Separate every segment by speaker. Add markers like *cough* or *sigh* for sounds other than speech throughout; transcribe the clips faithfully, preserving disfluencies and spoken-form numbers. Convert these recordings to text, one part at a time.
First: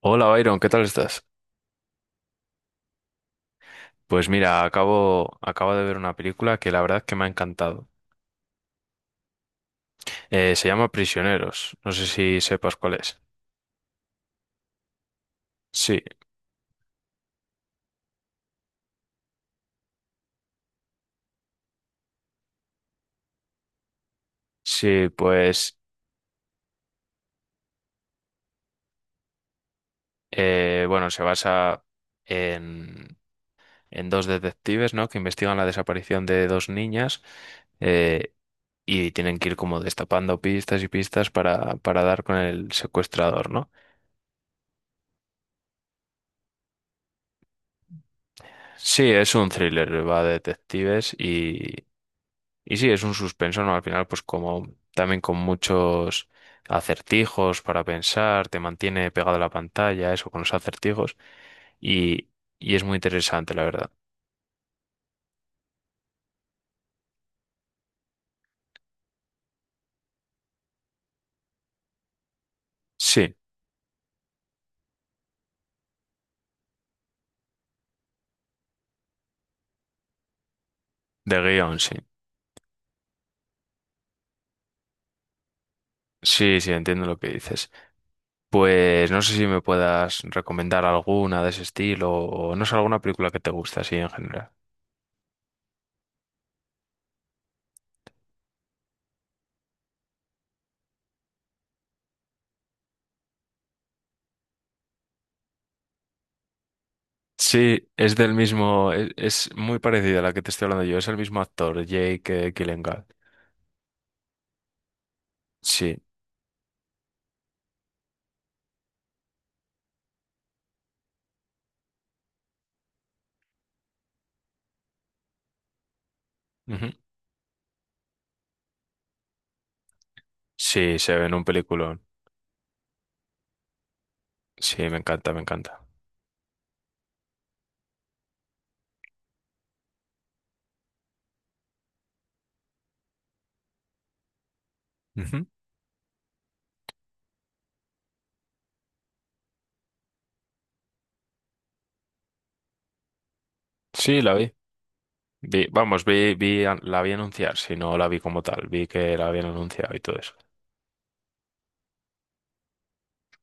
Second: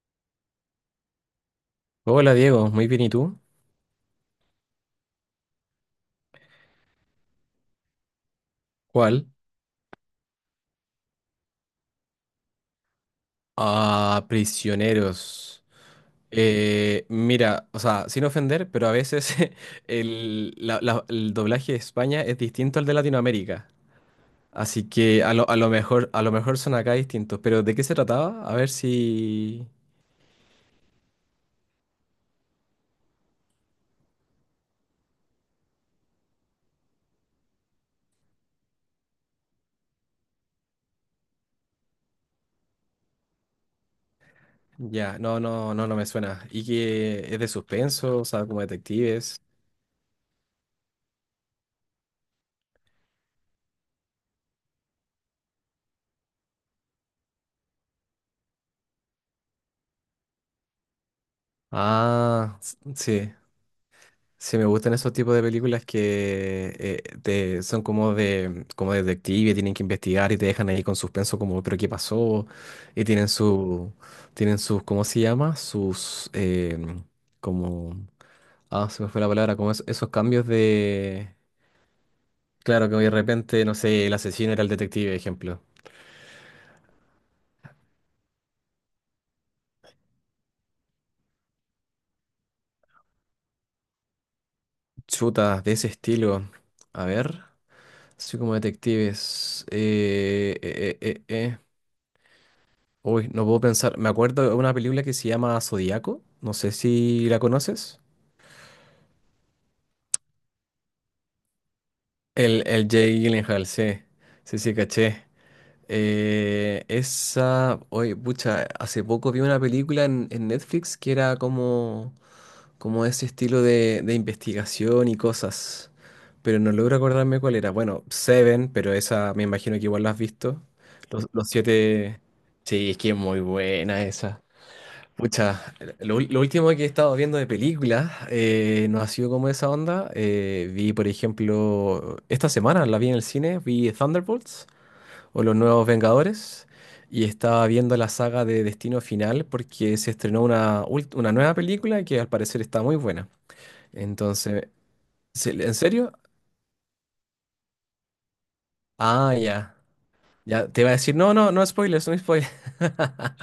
Speaker 1: Hola Byron, ¿qué tal estás?
Speaker 2: Hola Diego, muy bien, ¿y tú?
Speaker 1: Pues mira, acabo, acabo de ver una película que la verdad que me ha encantado.
Speaker 2: ¿Cuál?
Speaker 1: Eh, se llama Prisioneros, no sé si sepas cuál es.
Speaker 2: Ah, prisioneros.
Speaker 1: Sí,
Speaker 2: Eh, mira, o sea, sin ofender, pero a veces *laughs* el, la- la- el doblaje de España es distinto al de Latinoamérica. Así
Speaker 1: sí,
Speaker 2: que a lo, a lo
Speaker 1: pues
Speaker 2: mejor, a lo mejor son acá distintos. Pero ¿de qué se trataba? A ver si.
Speaker 1: eh, bueno, se basa en, en dos detectives, ¿no? Que investigan la desaparición de dos niñas, eh, y tienen que ir como destapando pistas y pistas para, para dar con el secuestrador, ¿no?
Speaker 2: Ya, no, no, no, no me suena. ¿Y que es de suspenso? O sea, como
Speaker 1: Sí, es
Speaker 2: detectives.
Speaker 1: un thriller, va de detectives. Y sí, es un suspenso, ¿no? Al final, pues como también con muchos acertijos para pensar, te mantiene pegado a la pantalla, eso con los acertijos, y,
Speaker 2: Ah,
Speaker 1: y
Speaker 2: s-
Speaker 1: es muy
Speaker 2: sí.
Speaker 1: interesante, la verdad.
Speaker 2: Sí, me gustan esos tipos de películas que eh, te- son como de como de detective, tienen que investigar y te dejan ahí con suspenso como, pero ¿qué pasó? Y tienen
Speaker 1: Sí,
Speaker 2: su, tienen sus, ¿cómo se llama? Sus, em, como, ah, se me fue la palabra, como es- esos cambios de,
Speaker 1: de guión, sí.
Speaker 2: claro, que de repente, no sé, el asesino era el detective, ejemplo.
Speaker 1: Sí, sí, entiendo lo que dices. Pues no sé si me puedas recomendar alguna de ese estilo o no sé, alguna película que te guste así en general.
Speaker 2: Chutas de ese estilo. A ver, así como detectives. eh, eh, eh, eh, eh. Uy, no puedo pensar. Me acuerdo de una película que se llama Zodíaco. No sé si la
Speaker 1: Sí,
Speaker 2: conoces.
Speaker 1: es del mismo, es, es muy parecida a la que te estoy hablando yo, es el mismo actor, Jake, eh,
Speaker 2: El, el
Speaker 1: Gyllenhaal.
Speaker 2: Jake Gyllenhaal, sí. Sí, sí, caché.
Speaker 1: Sí,
Speaker 2: Eh, esa. Oye, pucha, hace poco vi una película en, en Netflix que era como, como ese estilo de, de investigación y cosas. Pero no
Speaker 1: ujú.
Speaker 2: logro acordarme cuál era. Bueno, Seven, pero esa me imagino que igual la has visto.
Speaker 1: Sí, se ve
Speaker 2: Los,
Speaker 1: en un
Speaker 2: los
Speaker 1: peliculón.
Speaker 2: siete. Sí, es que es muy buena esa.
Speaker 1: Sí, me encanta, me
Speaker 2: Pucha,
Speaker 1: encanta.
Speaker 2: lo, lo último que he estado viendo de películas eh, no ha sido como esa onda. Eh, vi, por ejemplo, esta semana la vi en el cine, vi Thunderbolts o
Speaker 1: Ujú.
Speaker 2: Los Nuevos Vengadores y estaba viendo la saga de Destino Final porque se estrenó una, ult- una nueva película que al parecer está muy buena.
Speaker 1: Sí, la vi.
Speaker 2: Entonces, ¿se-
Speaker 1: Vi-
Speaker 2: ¿en
Speaker 1: vamos,
Speaker 2: serio?
Speaker 1: vi, vi, an- La vi anunciar, si no la vi como tal, vi que la
Speaker 2: Ah,
Speaker 1: habían
Speaker 2: ya.
Speaker 1: anunciado y todo eso.
Speaker 2: Ya te iba a decir, no, no, no spoilers, no spoilers. *laughs*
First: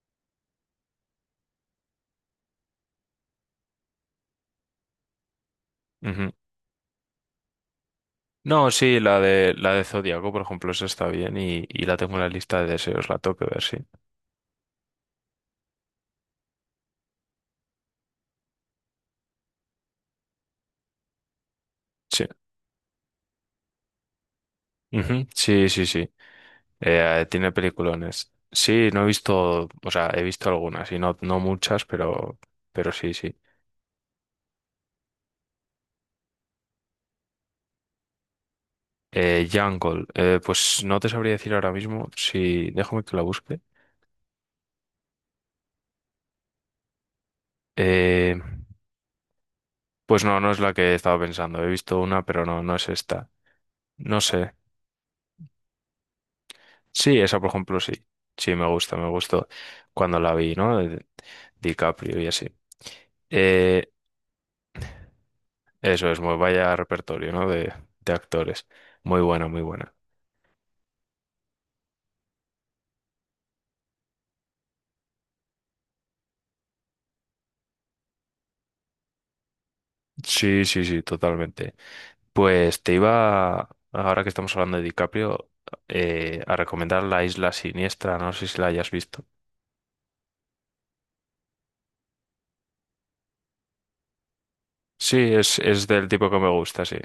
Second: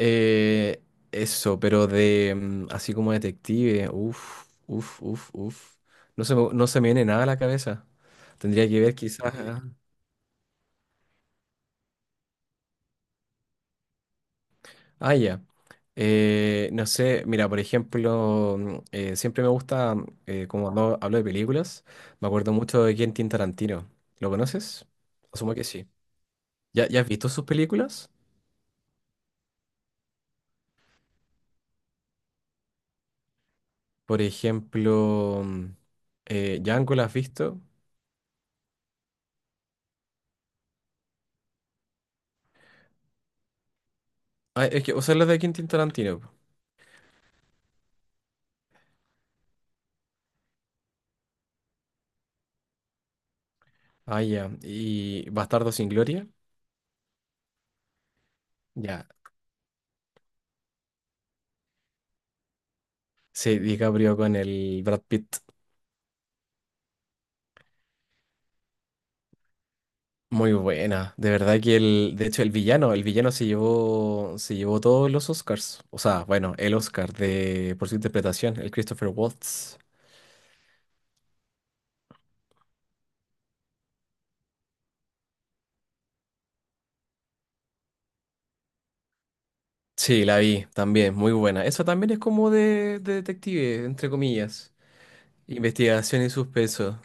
Speaker 2: Eh, eso, pero de mm, así como detective, uff, uff, uff, uff. No
Speaker 1: Ujú.
Speaker 2: se, me- no se me viene nada a la cabeza. Tendría
Speaker 1: No,
Speaker 2: que ver
Speaker 1: sí, la
Speaker 2: quizás.
Speaker 1: de
Speaker 2: ah,
Speaker 1: la de Zodíaco, por ejemplo, esa está bien y, y la tengo en la lista de deseos, la tengo que ver, sí.
Speaker 2: ah, ya. Eh, no sé, mira, por ejemplo, mm, eh, siempre me gusta, mm, eh, como hablo, hablo de películas,
Speaker 1: Sí,
Speaker 2: me acuerdo mucho de Quentin Tarantino. ¿Lo conoces?
Speaker 1: ujú.
Speaker 2: Asumo que
Speaker 1: Sí, sí,
Speaker 2: sí.
Speaker 1: sí.
Speaker 2: ¿Ya, ya has
Speaker 1: Eh,
Speaker 2: visto sus
Speaker 1: tiene
Speaker 2: películas?
Speaker 1: peliculones. Sí, no he visto, o sea, he visto algunas y no, no muchas, pero, pero sí, sí.
Speaker 2: Por ejemplo, mm, eh, Django, ¿la has visto?
Speaker 1: Eh, Jungle, eh, pues no te sabría decir ahora mismo, si déjame que la busque.
Speaker 2: Ah, es que, o sea, la de Quentin Tarantino. Po.
Speaker 1: Eh, Pues no, no es la que estaba pensando. He visto una, pero no, no es esta. No
Speaker 2: Ah, ya.
Speaker 1: sé.
Speaker 2: Y Bastardo sin Gloria.
Speaker 1: Sí, esa por ejemplo sí. Sí, me gusta,
Speaker 2: Ya.
Speaker 1: me gustó cuando la vi, ¿no? De DiCaprio y así.
Speaker 2: Sí,
Speaker 1: Eh,
Speaker 2: DiCaprio con el Brad Pitt.
Speaker 1: Eso es, muy vaya repertorio, ¿no? De, de actores. Muy buena, muy buena.
Speaker 2: Muy buena. De verdad que el, de hecho, el villano, el villano se llevó, se llevó todos los Oscars. O sea, bueno, el Oscar de, por su interpretación, el Christopher Waltz.
Speaker 1: Sí, sí, sí, totalmente. Pues te iba, ahora que estamos hablando de DiCaprio, eh, a recomendar La Isla Siniestra, no sé si la hayas visto.
Speaker 2: Sí, la vi también, muy buena. Eso también es como de, de detective, entre comillas.
Speaker 1: Sí, es, es del
Speaker 2: Investigación
Speaker 1: tipo
Speaker 2: y
Speaker 1: que me gusta, sí.
Speaker 2: suspenso.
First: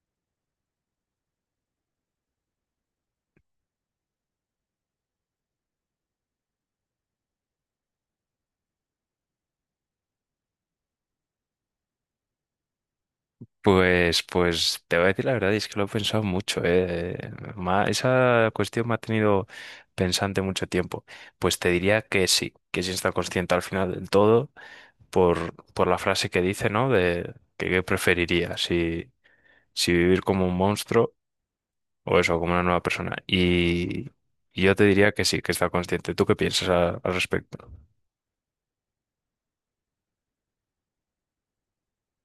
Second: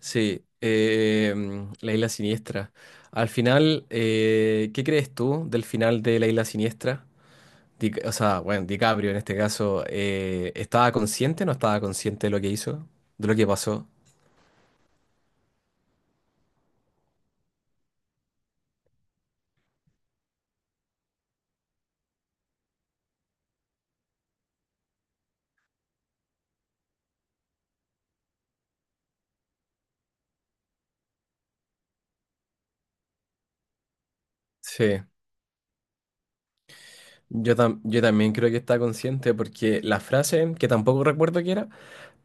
Speaker 2: Sí, eh, mm, la isla siniestra. Al final, eh, ¿qué crees tú del final de la isla siniestra? Di- o sea, bueno, DiCaprio en este caso, eh, ¿estaba consciente o no estaba consciente de lo que hizo? ¿De lo que pasó?
Speaker 1: Pues, pues te voy a decir la verdad, y es que lo he pensado mucho, ¿eh? Ma- esa cuestión me ha tenido pensante mucho tiempo. Pues te diría que sí, que sí está consciente al final del todo, por, por la frase que dice, ¿no? De que qué preferiría, si, si vivir como un monstruo o eso, como una nueva persona. Y, y yo te
Speaker 2: Sí,
Speaker 1: diría que sí, que está consciente. ¿Tú qué piensas a- al
Speaker 2: yo,
Speaker 1: respecto?
Speaker 2: tam- yo también creo que está consciente porque la frase, que tampoco recuerdo qué era,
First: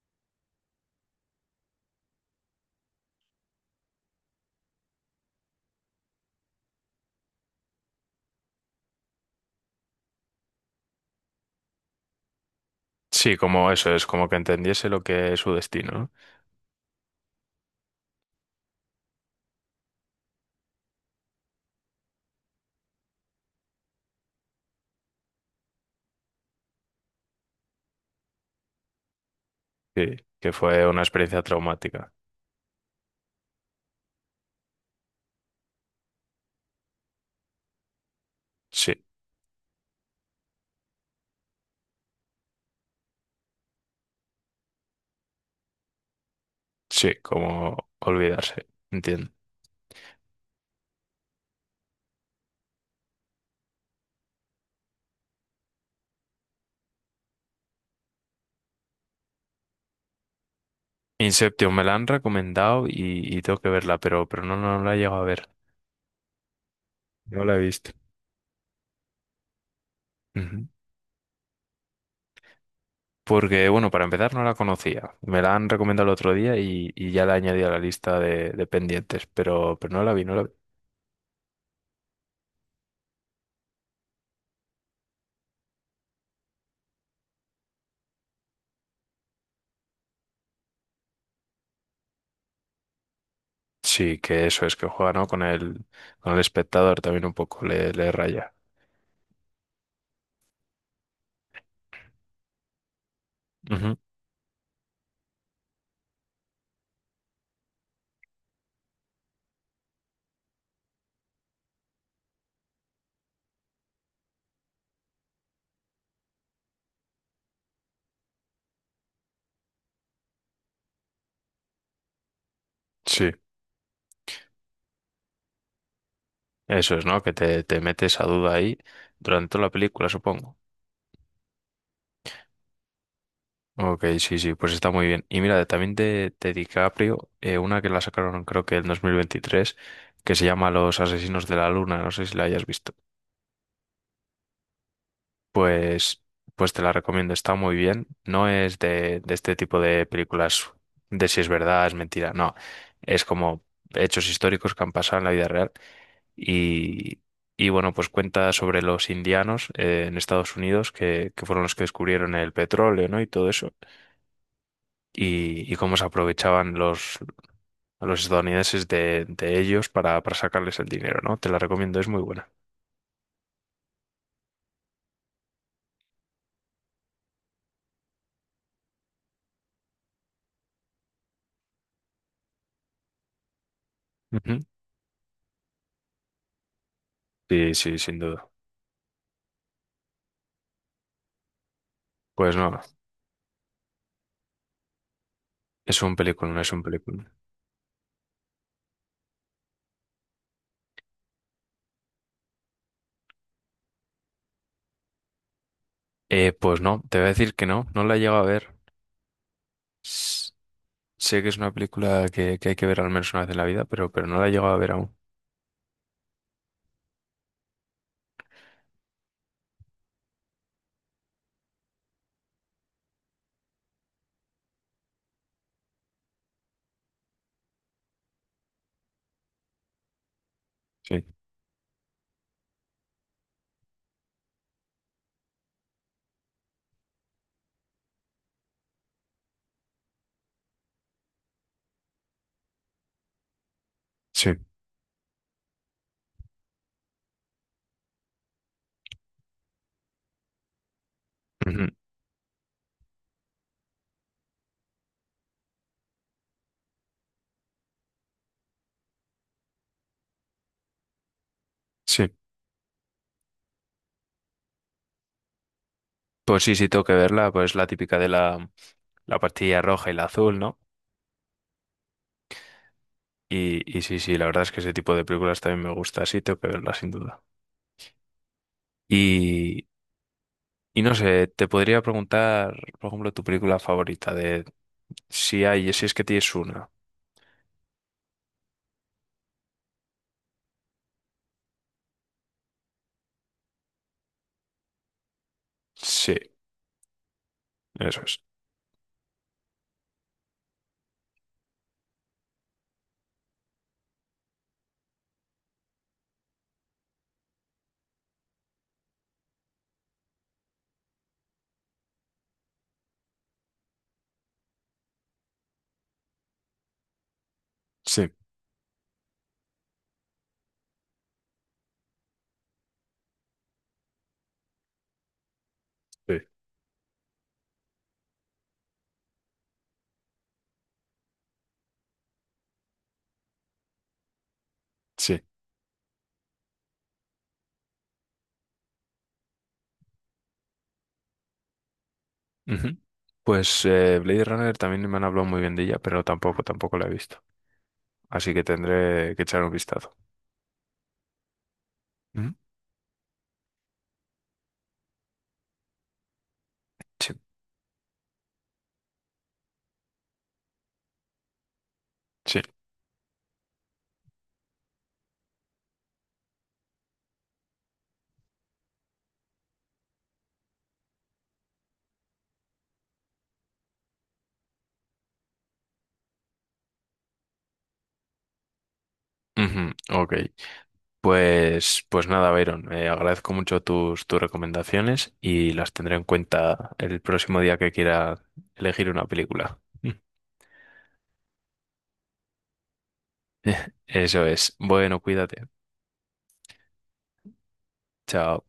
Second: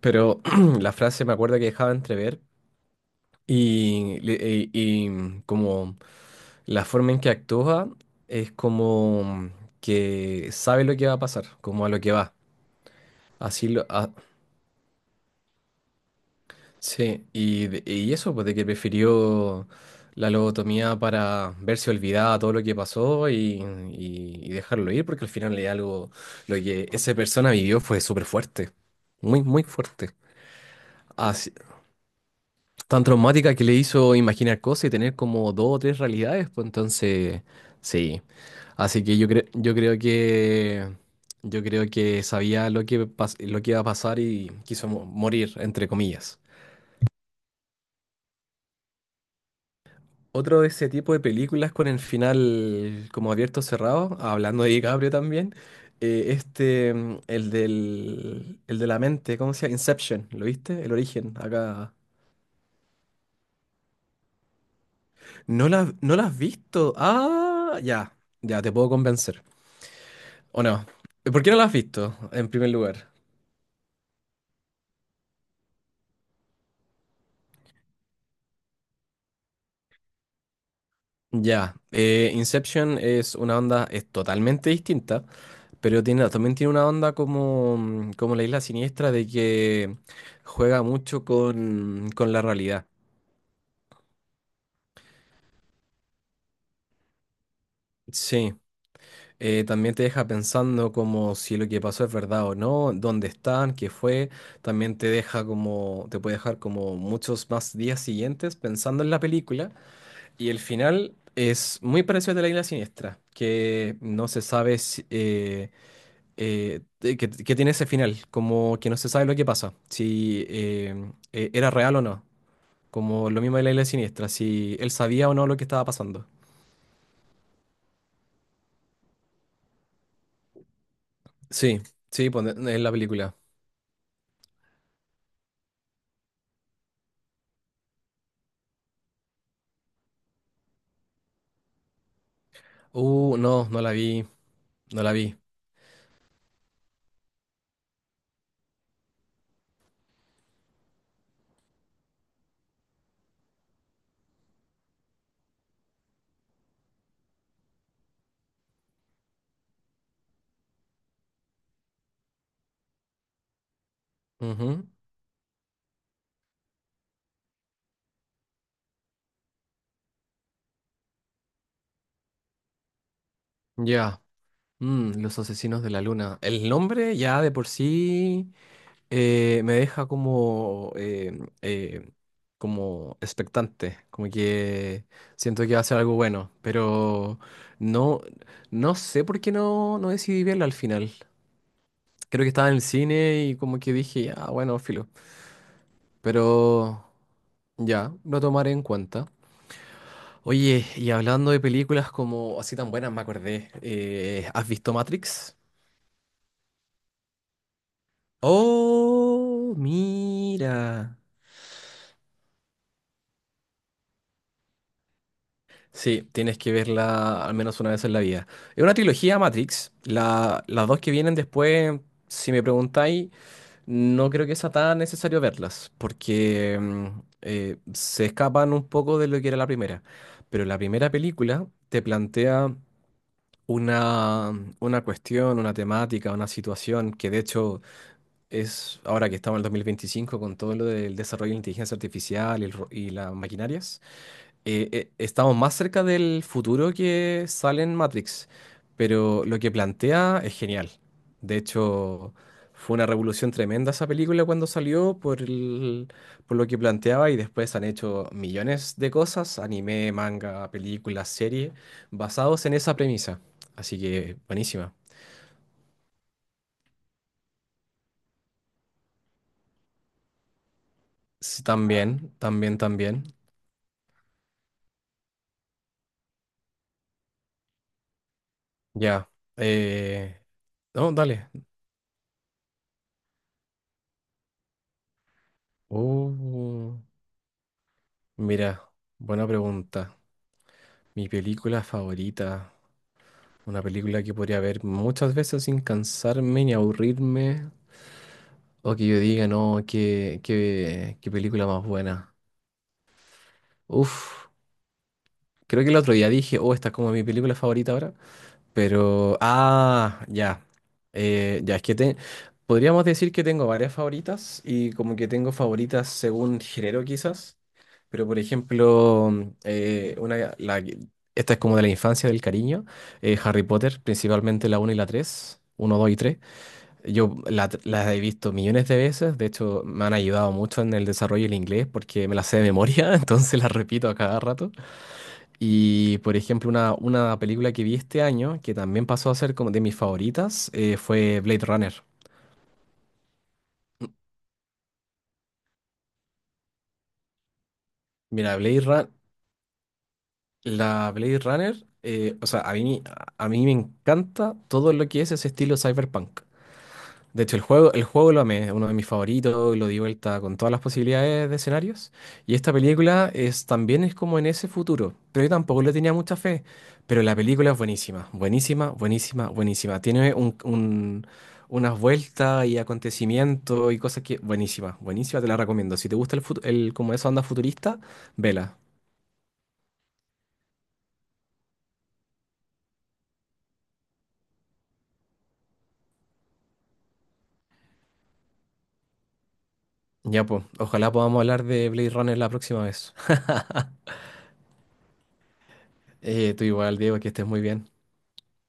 Speaker 2: pero *clears throat* la frase me acuerdo que dejaba entrever Y, le- y- y como la forma en que actúa es como que sabe lo que va a pasar, como a lo que va.
Speaker 1: Sí,
Speaker 2: Así
Speaker 1: como
Speaker 2: lo...
Speaker 1: eso, es
Speaker 2: a-
Speaker 1: como que entendiese lo que es su destino, ¿no?
Speaker 2: sí, y, de- y eso, pues de que prefirió la lobotomía para verse olvidada todo lo que pasó y, y- y dejarlo ir, porque al final es algo, lo que esa persona vivió fue súper fuerte, muy, muy fuerte.
Speaker 1: Sí, que fue una experiencia traumática.
Speaker 2: Tan traumática que le hizo imaginar cosas y tener como dos o tres realidades, pues entonces, sí.
Speaker 1: Sí.
Speaker 2: Así que yo creo, yo creo que yo creo que sabía lo que pas- lo que iba a pasar y quiso mo- morir, entre comillas.
Speaker 1: Sí, como olvidarse, entiendo.
Speaker 2: Otro de ese tipo de películas con el final como abierto cerrado, hablando de DiCaprio también, eh, este, mm, el del, el de la mente, ¿cómo se llama? Inception, ¿lo viste? El origen,
Speaker 1: Inception me
Speaker 2: acá.
Speaker 1: la han recomendado y, y tengo que verla, pero, pero no, no la he llegado a ver.
Speaker 2: No la, no la has visto.
Speaker 1: No la he
Speaker 2: Ah,
Speaker 1: visto.
Speaker 2: ya, ya, te puedo convencer. ¿O
Speaker 1: Ujú.
Speaker 2: no? Eh, ¿Por qué no la has visto, en primer lugar?
Speaker 1: Porque, bueno, para empezar no la conocía. Me la han recomendado el otro día y, y ya la añadí a la lista de, de pendientes, pero, pero no la vi, no la vi.
Speaker 2: Ya, eh, Inception es una onda, es totalmente distinta, pero tiene, también tiene una onda como, mm, como la Isla Siniestra de que juega mucho con, con la realidad.
Speaker 1: Sí, que eso es que juega, ¿no? Con el, con el espectador también un poco le, le
Speaker 2: Sí,
Speaker 1: raya.
Speaker 2: eh, también te deja pensando como si lo que pasó es verdad o no, dónde están, qué
Speaker 1: Ujú.
Speaker 2: fue, también te deja como, te puede dejar como muchos más días siguientes pensando en la película. Y el final es muy parecido al de la Isla Siniestra, que no se sabe si, eh, eh, de- que, que tiene ese final, como que no se sabe lo que pasa, si eh, eh, era real o no, como
Speaker 1: Sí,
Speaker 2: lo mismo de la Isla Siniestra, si él sabía o no lo que estaba pasando.
Speaker 1: eso es, ¿no? Que te, te metes a duda ahí durante toda la película, supongo.
Speaker 2: Sí, sí, pone- en la película.
Speaker 1: Ok, sí, sí, pues está muy bien. Y mira, también de, de DiCaprio, eh, una que la sacaron creo que en dos mil veintitrés, que se llama Los Asesinos de la Luna, no sé si la hayas visto.
Speaker 2: Uh, no, no la vi, no la vi.
Speaker 1: Pues, pues te la recomiendo, está muy bien. No es de, de este tipo de películas de si es verdad, es mentira, no. Es como hechos históricos que han pasado en la vida real. Y, y bueno, pues cuenta sobre los indianos eh, en Estados Unidos, que, que fueron los que descubrieron el petróleo, ¿no? Y todo eso.
Speaker 2: Ujú,
Speaker 1: Y, y cómo se aprovechaban los, los estadounidenses de, de ellos para, para sacarles el dinero, ¿no? Te la recomiendo, es muy buena.
Speaker 2: ya. Mm, los asesinos de la luna. El nombre ya de por sí eh, me deja como, eh, eh, como expectante, como
Speaker 1: Ujú.
Speaker 2: que siento que va a ser algo bueno, pero
Speaker 1: Sí, sí, sin
Speaker 2: no,
Speaker 1: duda.
Speaker 2: no sé por qué no, no decidí verla al final. Creo que
Speaker 1: Pues
Speaker 2: estaba
Speaker 1: no,
Speaker 2: en el cine y como que dije, ya, bueno, filo,
Speaker 1: es un película, no es un
Speaker 2: pero
Speaker 1: película.
Speaker 2: ya, lo tomaré en cuenta. Oye, y hablando de películas como así tan buenas, me acordé, eh, ¿has visto Matrix?
Speaker 1: Eh, pues no, te voy a decir que no, no la he llegado a ver.
Speaker 2: Oh,
Speaker 1: S-
Speaker 2: mira.
Speaker 1: Sé que es una película que, que hay que ver al menos una vez en la vida, pero, pero no la he llegado a ver aún.
Speaker 2: Sí, tienes que verla al menos una vez en la vida. Es una trilogía Matrix. La- las dos que vienen después, si me preguntáis, no creo que sea tan necesario verlas, porque mm, eh, se escapan un poco de lo que era la primera. Pero la primera
Speaker 1: Sí,
Speaker 2: película te plantea una, una cuestión, una temática, una situación que de hecho es ahora que estamos en el dos mil veinticinco con todo lo del desarrollo de la inteligencia artificial y el ro- y las maquinarias
Speaker 1: sí,
Speaker 2: eh, eh, estamos más cerca del futuro que sale en Matrix, pero lo que plantea es genial. De
Speaker 1: ujú,
Speaker 2: hecho, fue una revolución tremenda esa película cuando salió por el- por lo que planteaba y después han hecho millones de cosas, anime, manga, películas, series,
Speaker 1: sí.
Speaker 2: basados en esa premisa. Así que buenísima.
Speaker 1: Pues sí, sí, tengo que verla, pues la típica de la, la pastilla roja y la azul, ¿no?
Speaker 2: Sí, también, también, también.
Speaker 1: Y, y sí, sí, la verdad es que ese tipo de películas también me gusta, sí, tengo que verla sin duda.
Speaker 2: Ya.
Speaker 1: Y,
Speaker 2: eh,
Speaker 1: y
Speaker 2: No,
Speaker 1: no sé,
Speaker 2: dale.
Speaker 1: te podría preguntar, por ejemplo, tu película favorita de si hay, si es que tienes una.
Speaker 2: Uh, mira, buena pregunta. Mi película favorita, una película que podría ver muchas veces sin
Speaker 1: Sí,
Speaker 2: cansarme ni aburrirme,
Speaker 1: eso es.
Speaker 2: o que yo diga, no, qué, qué, qué película más buena. Uf, creo que el otro día dije, oh, esta es como mi película favorita ahora, pero, ah, ya. Eh, ya, es que te, podríamos decir que tengo varias favoritas y como que tengo favoritas según género quizás. Pero,
Speaker 1: Sí,
Speaker 2: por ejemplo, eh, una, la, que- esta es como de la infancia del cariño. eh, Harry Potter, principalmente la uno y la tres uno dos y tres.
Speaker 1: sí,
Speaker 2: Yo la- las he visto millones de veces. De hecho, me han ayudado mucho en el desarrollo del inglés porque me las sé de memoria, *laughs* entonces las repito a cada rato.
Speaker 1: sí.
Speaker 2: Y por ejemplo, una, una película que vi este año, que también pasó a ser como de mis favoritas, eh, fue Blade Runner.
Speaker 1: Ujú. Pues eh, Blade Runner también me han hablado muy bien de ella, pero tampoco, tampoco la he visto. Así
Speaker 2: Mira,
Speaker 1: que
Speaker 2: Blade Run-
Speaker 1: tendré que echar un vistazo.
Speaker 2: la Blade Runner, eh, o
Speaker 1: Ujú.
Speaker 2: sea, a mí, a mí me encanta todo lo que es ese estilo cyberpunk.
Speaker 1: Sí,
Speaker 2: De hecho, el juego, el juego lo amé, es uno de mis favoritos, lo di vuelta con todas las posibilidades de escenarios. Y
Speaker 1: sí.
Speaker 2: esta película es, también es como en ese futuro, pero yo tampoco le tenía mucha fe. Pero la película es buenísima, buenísima, buenísima, buenísima. Tiene un, un- unas vueltas y acontecimientos y cosas que... Buenísima, buenísima, te la recomiendo. Si te gusta el, fut- el como esa onda futurista, vela.
Speaker 1: Ujú, ok. Pues, pues nada, Byron, eh, agradezco mucho tus, tus recomendaciones y las tendré en cuenta el próximo día que quiera elegir una película. *laughs*
Speaker 2: Ya pues, ojalá podamos hablar de Blade Runner la próxima vez. *laughs*
Speaker 1: Eso es. Bueno, cuídate.
Speaker 2: Eh, tú igual, Diego, que estés muy bien.
Speaker 1: Chao.